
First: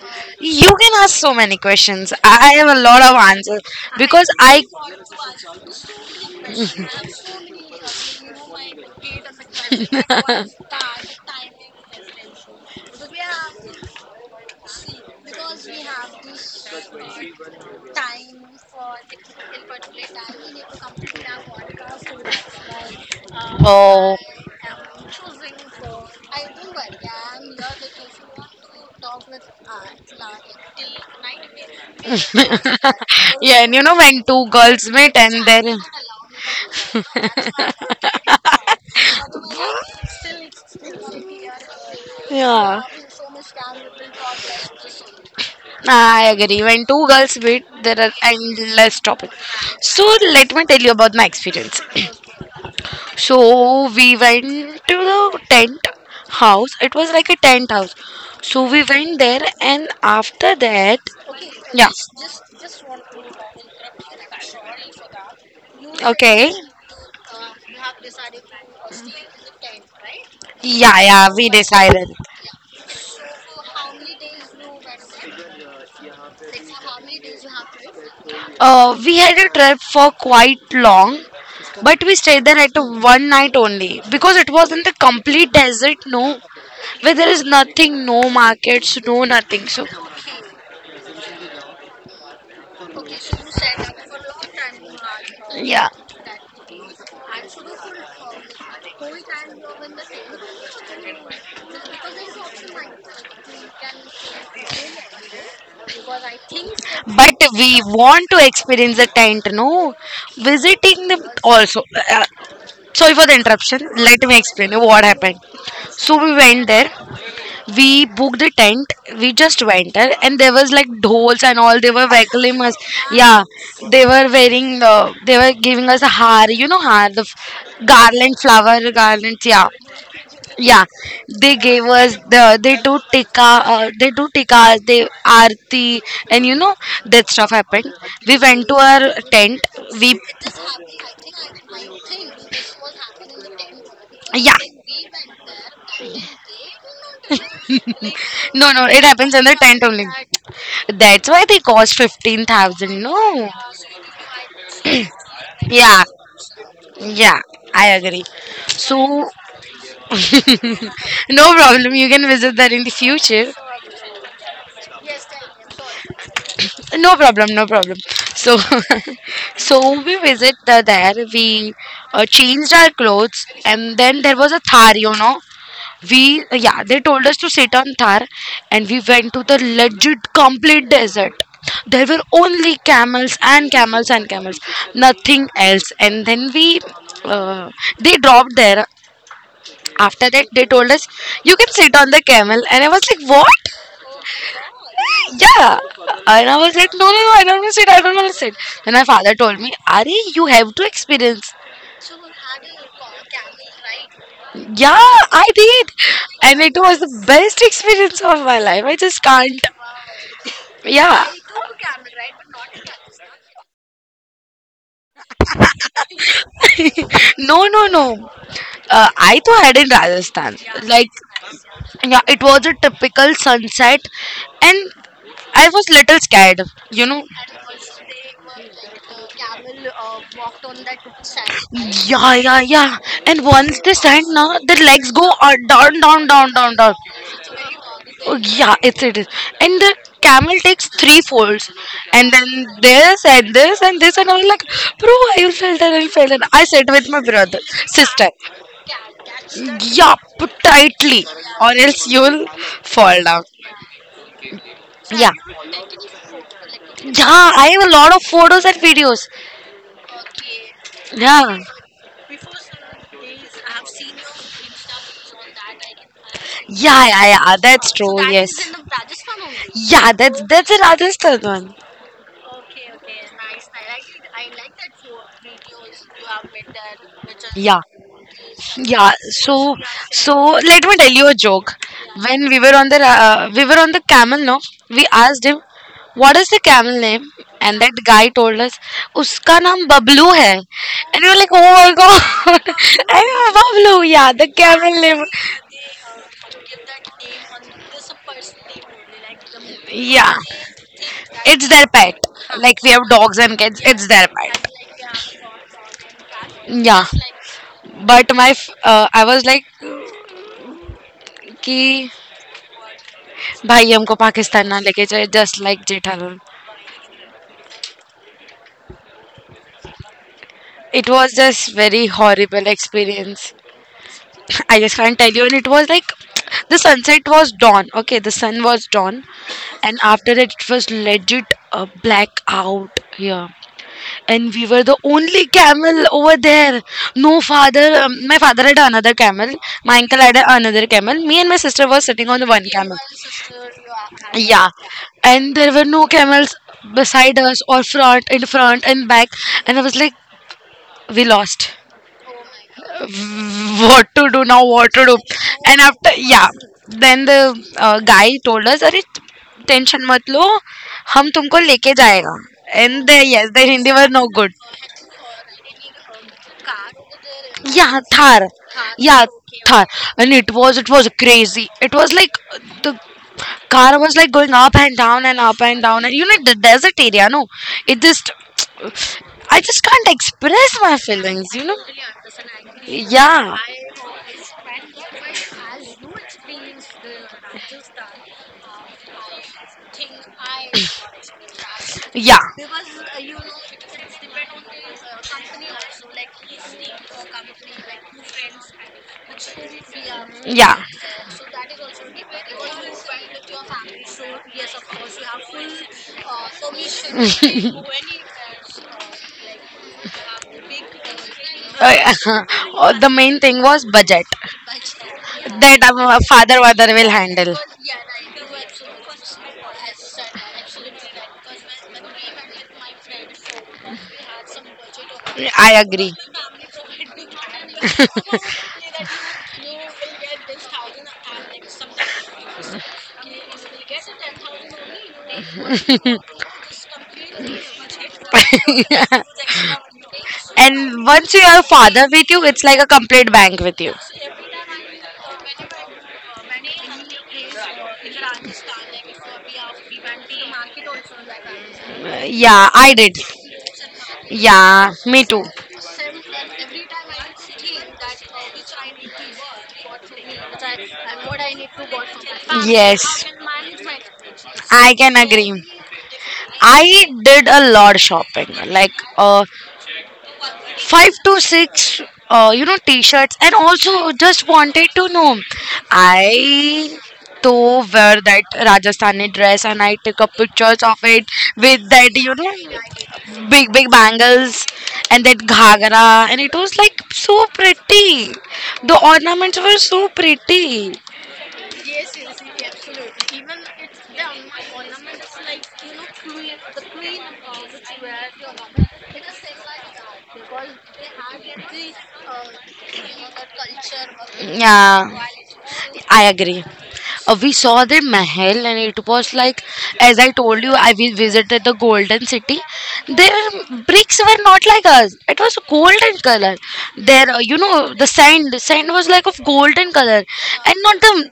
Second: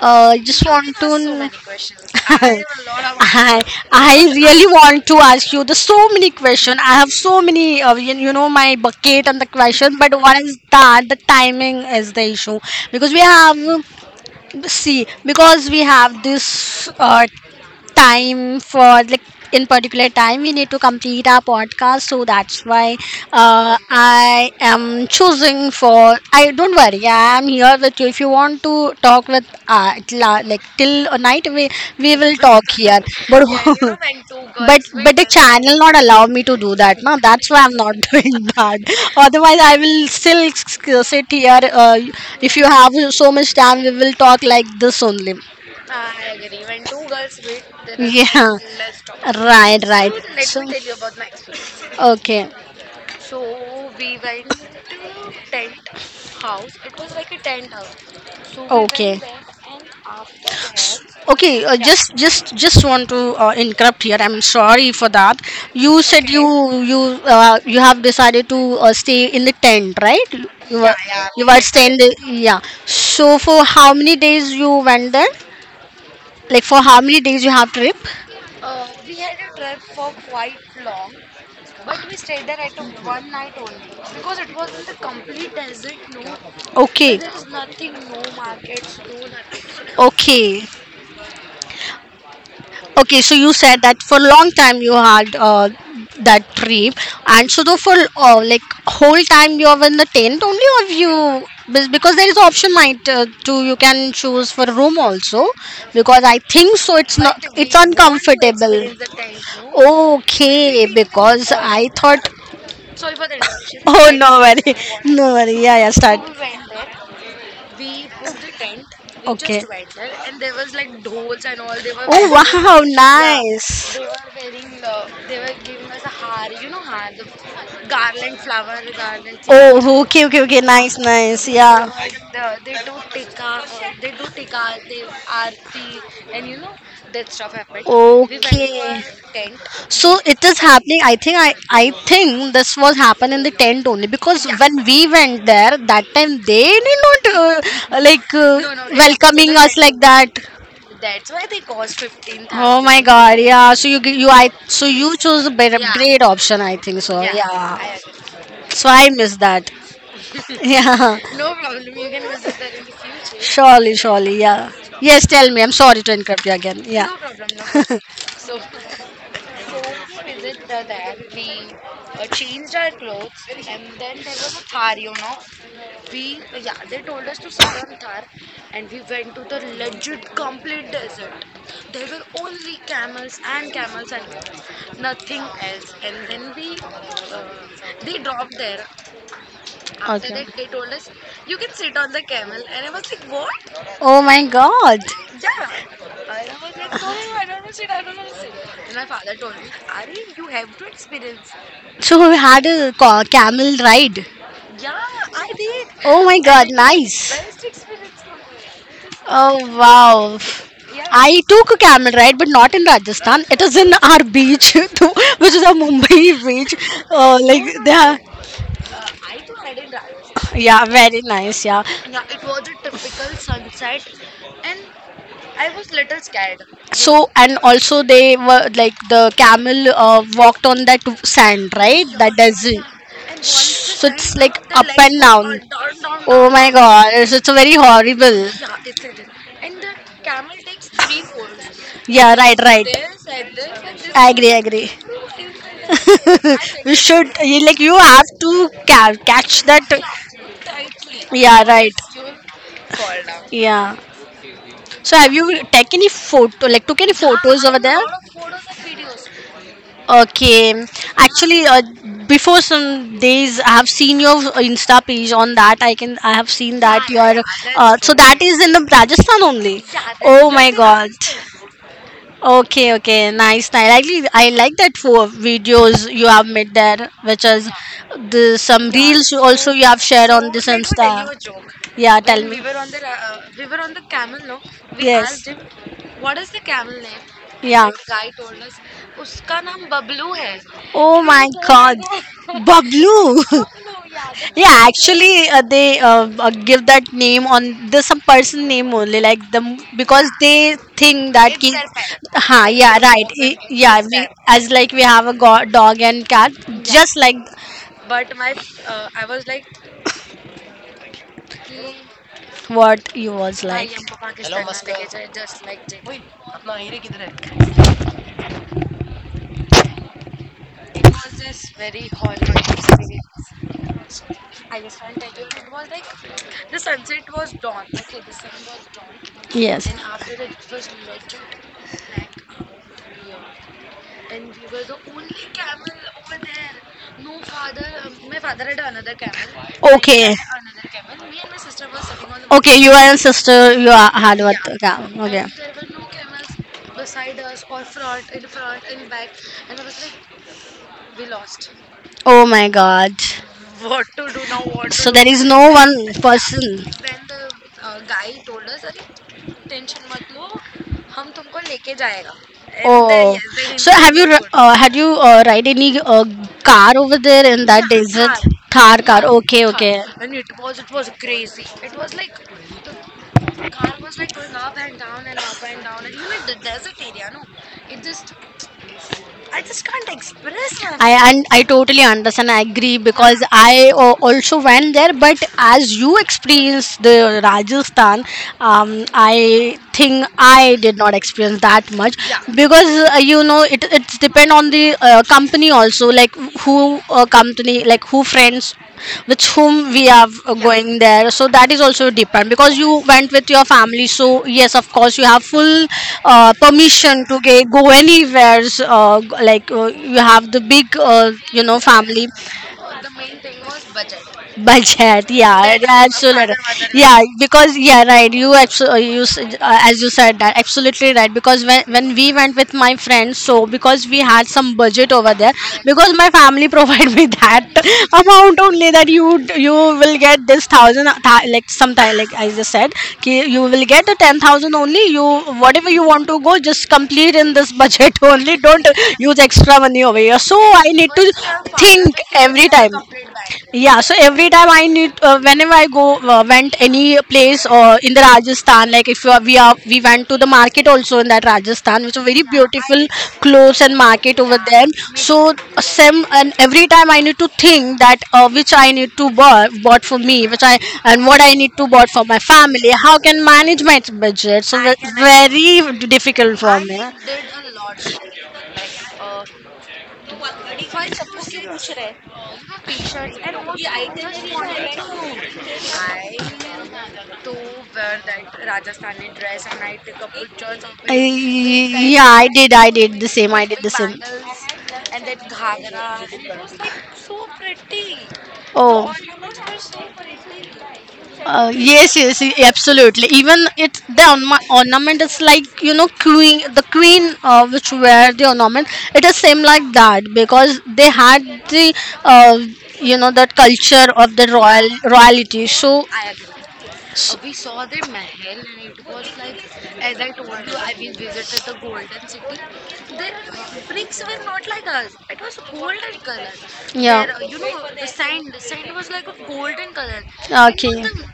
I just
You
want to
can ask so many questions. I
I,
have a lot of
I
answers
I
because I.
really want to ask you the so many questions. I have so many, you, you know, my bucket and the question. But what is that? The timing is the issue, because we have, see, because we have this time for like, in particular time we need to complete our podcast, so that's why I am choosing for, I don't worry, I am here with you, if you want to talk with like till night, we
Oh.
will talk here, but
Yeah, and you know when two
But
girls
but
meet
the
and
channel
they're
not allow me to do that. No, that's why I'm not doing that. Otherwise, I will still sit here. If you
yeah.
have so much time, we will talk like this only.
Nah, I agree. When two girls meet, there are
Yeah,
endless topics.
right,
So
right.
let
So
me
a
tell you about my experience.
story. Okay,
So we went to the tent house. It was like a tent house. So we
okay.
went there, and after that,
Okay, yeah,
yeah,
just want to interrupt here. I'm sorry for that. You said okay,
okay.
you you have decided to stay in the tent, right? You, yeah, were
Yeah,
yeah,
yeah,
you, we
we
were did staying. The,
decided.
yeah. So for how many days you went there? Like for how many days you have trip?
We had a trip for quite long, but we stayed there at one night only because it was in the complete desert, no, where
Okay,
there
that.
is nothing,
No
no
markets,
markets,
no
no nothing.
nothing.
So,
Okay. Okay, so you said that for long time you had
yeah,
that trip, and so though for like whole time you are in the tent only, or you because there is option night too. You can choose for room also, because I think so, it's not,
but
it's
we want to
uncomfortable.
experience the tent, no,
Okay,
visiting them
because
also.
I
Uh,
thought.
sorry for the interruption.
Oh,
Let me
no
explain
worry,
you what
no
happened.
worry. Yeah, yeah. Start.
So we went there. We booked a tent. We just went there, and there was like dolls and all, they were welcoming us.
Wow,
Yeah,
yeah.
they were giving us a har, you know, har, garland, flower garlands. Yeah,
Oh, okay, okay, okay.
yeah,
Nice, nice. There
they gave
yeah.
us the, they do tikka, they arti, and you know, that stuff happened. We went to
Okay.
our tent.
So
We
it is happening. I think this was happened in the tent only, because yeah,
Yeah.
when we went there that time they did not like no,
No, no,
was
it happens in
welcoming
the
was us
tent
like
only.
that.
That's why they cost
Oh my
15,000.
God!
No.
Yeah. So you gi- you I so you chose a better
Yeah.
great option, I think so.
Yeah.
Yeah.
I agree.
So
So,
I
no
miss that. Yeah.
problem. You can visit that in the future.
Surely, surely. Yeah. Yes, tell me. I'm sorry to interrupt you again. Yeah.
No problem. No problem.
Problem.
So, so we visit there. We changed our clothes, and then there was a thari. Yeah, they told us to sit on Thar, and we went to the legit complete desert. There were only camels and camels and camels, nothing else. And then uh, they dropped there. After that, they told us, you can sit on the camel. And I was like, what?
Oh my god.
Yeah. And I was like, no, no, no, I don't want to sit, I don't want to sit. And my father told me, are you have to experience.
So we had a camel ride.
Yeah, I did.
Oh my And
And
god, it
it
was
was the
nice.
best experience of my life. I just
Oh
can't.
wow.
Yeah.
I took a camel ride, but not in Rajasthan. It is in our beach, which is a Mumbai beach. Oh, like
No,
oh,
no,
they are
no. I too had in
nice.
Rajasthan.
Yeah,
Like,
very nice. Yeah.
yeah, it was a typical sunset, and I was little scared. You know.
So and also they were like the camel walked on that sand, right?
Yeah,
That
yeah,
doesn't.
yeah. And once they
So
stand
it's sand
now,
like
the
up
legs
and
go
down.
down, down,
Oh
down,
my
down, down.
god, it's very
Oh,
horrible.
yeah, it's it is. And the camel takes three folds, and
Yeah, right,
then
right.
this and this and this, and
I
I was
agree, I
like,
agree.
bro, I felt and I felt and I said
We
with my
should
brother,
like you have
sister.
to catch that.
Yup, tightly,
Yeah,
or
right.
else you'll fall down.
Yeah. So
Yeah,
have you taken any photo? Like took any, yeah,
yeah,
photos
I
over
have a
there?
lot of photos and videos.
Okay,
Yeah,
actually, before some days, I have seen your Insta page. On that, I have seen
yeah,
that
yeah, yeah,
your
that's
So
true,
that
yes.
is in the Rajasthan only.
Yeah, that's
Oh
that's
my
a
God.
Rajasthan one.
Okay, okay, nice, nice. Actually, I like that four videos you have made there, which is
Yeah.
the some, yeah,
Yeah,
reels you also, so,
so
you have shared
so
on this
let me
Insta.
tell you a joke.
Yeah, tell
When
me.
we were on the camel, no, we
Yes.
asked him, "What is the camel name?" And
Yeah.
that guy told us, "Uska naam Bablu hai." And
Oh
we were
my
like, "Oh my
God.
god, and
Bablu.
Bablu, yeah, the
Yeah,
camel name."
actually, they give that name on the some person name only, like them, because
Yeah,
they think that
it's
ki,
their pet.
ha,
Like we
yeah,
have
right,
dogs
I-
and cats,
yeah,
it's
we
their pet.
as like we have a dog and cat, yeah,
Yeah,
just like
but I was like, "Ki."
what you was
भाई
like.
हमको पाकिस्तान ना लेके जाए just like Jethalal. It was just very horrible experience. I just can't tell you. And it was like the sunset was dawn. Okay, the sun was dawn,
Yes.
and after that it was legit a blackout here. And we were the only camel over there. No father. My father had another camel. My uncle
Okay.
had another camel. Me and my sister was sitting on the one
Okay, you
camel.
and sister, you are hard
Yeah,
work.
and there were no camels
Okay.
beside us or front, in front and back, and I was like, we lost.
Oh my god.
What to do now? What to
So do?
do?
There is no
And after,
one
yeah,
person.
then the guy told us, अरे tension मत लो, हम तुमको लेके
The,
जाएगा. And they,
oh.
yes, their
So
Hindi
Hindi
were
have you
no good.
had you ride any uh, car over there in that
Yeah,
desert?
Thar.
Thar. Thar car.
Yeah, okay,
Okay, Thar,
Thar, okay. And
okay.
it was crazy. It was like the car was like going up and down and up and down, and you know the desert area, no, it just I just can't express my
I, and
feelings,
I
you know.
totally understand. I agree, because
Yeah,
I also went there. But as you experienced the Rajasthan, I think I did not experience that much,
yeah.
because you know it, it's depend on the company also. Like who company, like who friends with whom we are
Yeah.
going there, so that is also depend. Because you went with your family, so yes, of course you have full permission to go anywhere, like you have the big
Uh,
family
the main thing was budget
budget. Yeah, that
that
is, yeah, a
our
absolutely matter.
father mother will
Yeah,
handle.
because yeah, right, you you as you said, that absolutely right. Because when we went with my friends, so because we had some budget over there,
I
because
agree.
my family provide me that amount only, that you will get this thousand like sometime, like I just said, ki you will get the 10,000 only. You whatever you want to go, just complete in this budget only. Don't use extra money over here, so I
And
need to
once you have father
think
with you, it's
every
like a
time.
complete bank with you.
Yeah, so every time I need, whenever I go, went any place or in the Rajasthan, like if you are, we went to the market also in that Rajasthan, which is very
Yeah, I
beautiful
did.
clothes and market over there.
Yeah, me too.
So same, and every time I need to think that which I need to buy, bought for me, which I and what I need to bought for my family. How
Yes,
can manage my budget? So
I
it's
can agree.
very difficult for me
I did a lot shopping. Like, uh, five to six t-shirts, and also just wanted to know I to wear that Rajasthani dress, and I took up
with
pictures of
that.
it with that,
Yeah,
you
I
know,
did. I did the same. I
big big bangles and that ghagra, and it was like so pretty. The ornaments were so pretty.
yes, yes, absolutely. Even it the ornament is, like, you know, queen, the queen which wear the ornament. It is same like that, because they had the uh, that culture of the royal
Yeah,
royalty. So
I agree. Uh,
Uh,
we saw the Mahal, and it was like, as I told you, I visited the Golden City. Their bricks were not like us. It was golden color.
yeah.
There, you know, the sand was like of golden color, and
Okay.
not the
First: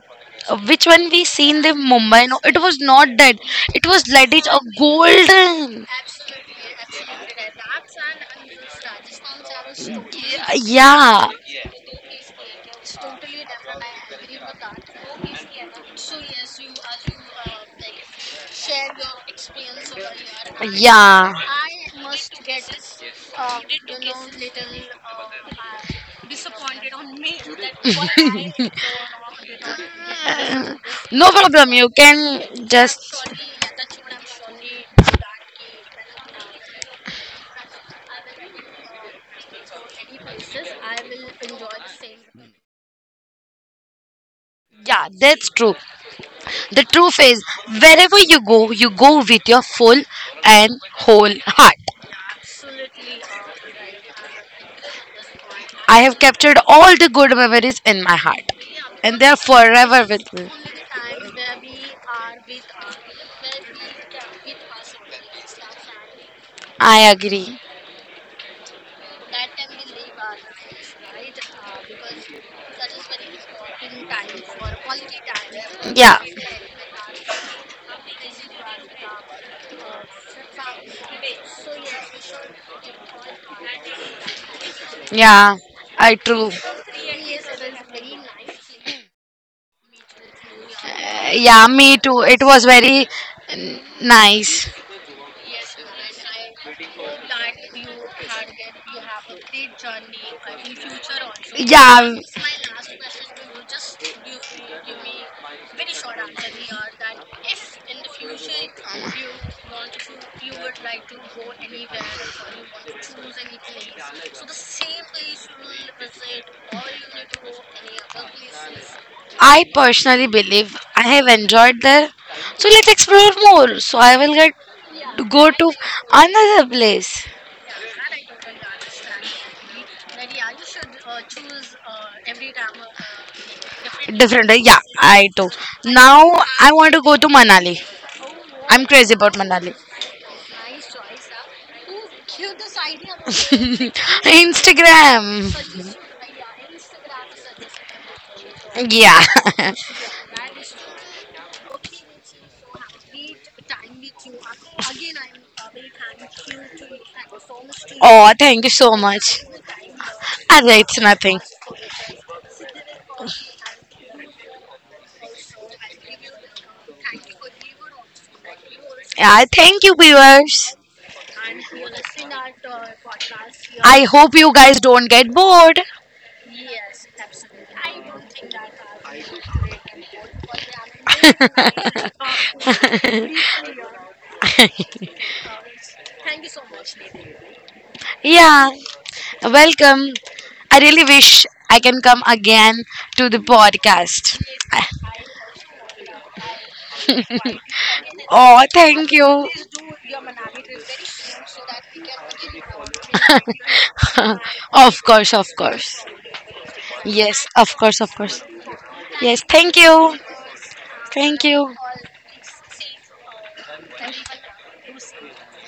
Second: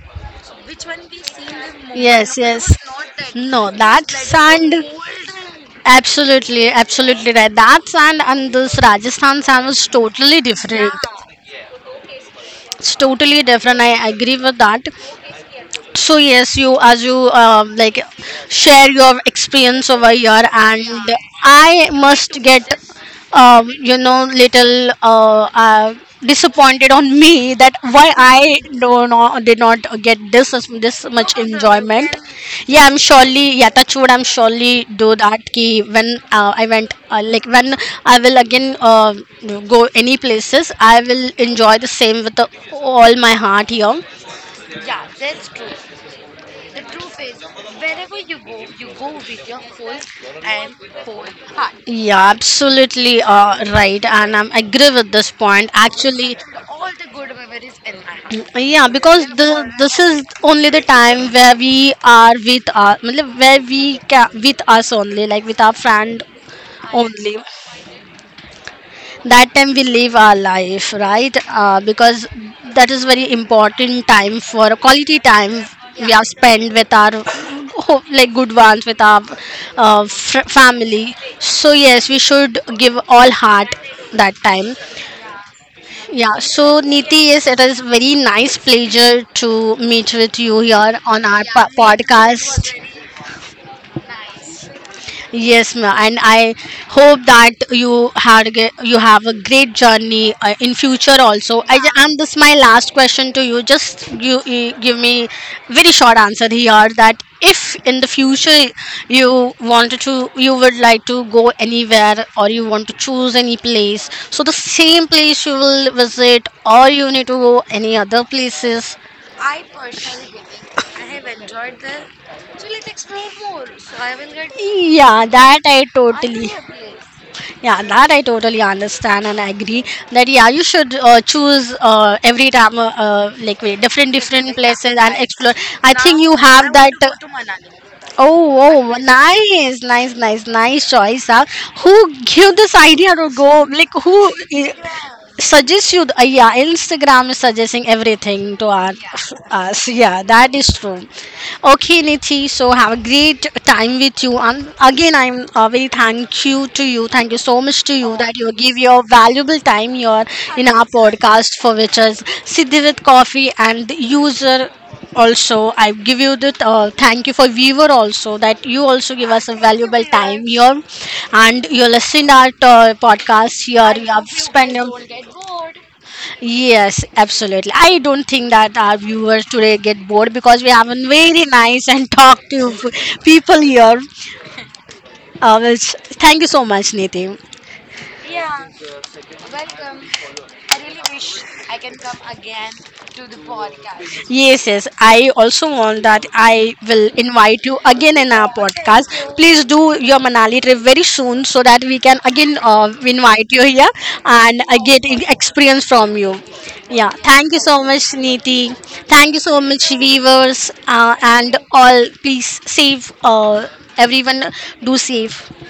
which one we see in the Mumbai.
Yes,
No, it
yes.
was not that.
No, it was
It was
that like a
like it a
sand. A
golden.
absolutely, absolutely right. That sand and this Rajasthan sand was totally different.
Yeah,
Yeah, it's totally different. I agree with that. So yes, you, as you like share your experience over here, and
yeah,
I must get little, disappointed on me that why I do not did not get this this
no
much
problem, you
enjoyment.
can
Yeah, I'm
just.
surely, yeah, touch wood. I'm surely do that. Ki when I went like, when I will again go any places, I will enjoy the same with the, all my heart here.
Yeah, that's true. The truth is, wherever you go, you go with your full and whole heart.
Yeah, absolutely, right, and I agree with this point.
I have
Actually,
captured all the good memories in my heart,
yeah,
and
because
they're
the, this
forever
is
with me.
only the time where we are with our, matlab, where we with us only, like with our friend
I
only.
agree.
That time we live our life, right, because that is very important time. For quality time we yeah have spent with our like good ones with our family, so yes, we should give all heart that time.
Yeah. I
Yeah,
true.
so Niti, yes, it is very nice pleasure to meet with you here on our yeah,
Yeah, me too. It was
podcast.
very nice.
Yes, ma'am, and I hope that you had you have a great journey in future also. I
Yeah,
am this my last question to you. Just you, you give me very short answer here, that if in the future you wanted to, you would like to go anywhere, or you want to choose any place. So the same place you will visit, or you need to go any other places.
I personally believe I have enjoyed there. So let's explore more.
So
So
I
I
will
will
get.
get
Yeah,
to go
that
to
I, are you totally
another
here?
place.
Yeah, that I totally understand and agree. That yeah, you should choose every time, like, wait, different, different
Different,
yeah
yeah,
places, and I
I too.
explore. I now think
Now
you I have want
I
that,
want to go
want to.
to Manali.
Oh,
I'm
oh,
crazy about Manali.
nice, nice, nice, nice choice. Huh? Who give this idea to go? Like who i-
Instagram.
suggests you? Yeah, Instagram is suggesting everything to
Yeah.
us. So yeah, that is true. Okay, Nithi. So have a great time with you. And again, I'm very thank you to you. Thank you so much to you, that
Oh,
you
thank you
give
so
your
much.
valuable time here
Ah,
in our
it's nothing.
podcast, for which is Siddhi with Coffee. And the user also, I give you the thank you for viewer also, that you also give
Yeah,
us a
thank you,
valuable time here,
viewers, and
and you
you're
listened
listening to
our
the
podcast
podcast here.
here.
I
You have
hope you
spent
guys
your
don't get bored.
yes,
Yes.
absolutely. I don't think that our viewers today get bored, because we have a very nice and talkative people here. Uh, which, thank you so much, Niti.
Yeah, welcome. I really wish I can come again to the podcast.
Yes, yes. I also want that I will invite you again in our
Oh,
podcast.
thank you.
Please do your Manali trip very soon, so that we can again invite you here and get
Of course, of
experience
course.
from you. Yeah,
Yes,
thank you
of
so
course, of
much,
course.
Niti. Thank you
Yes,
so
thank
much,
you.
viewers,
Thank
and
you.
all. Please save everyone. Do save.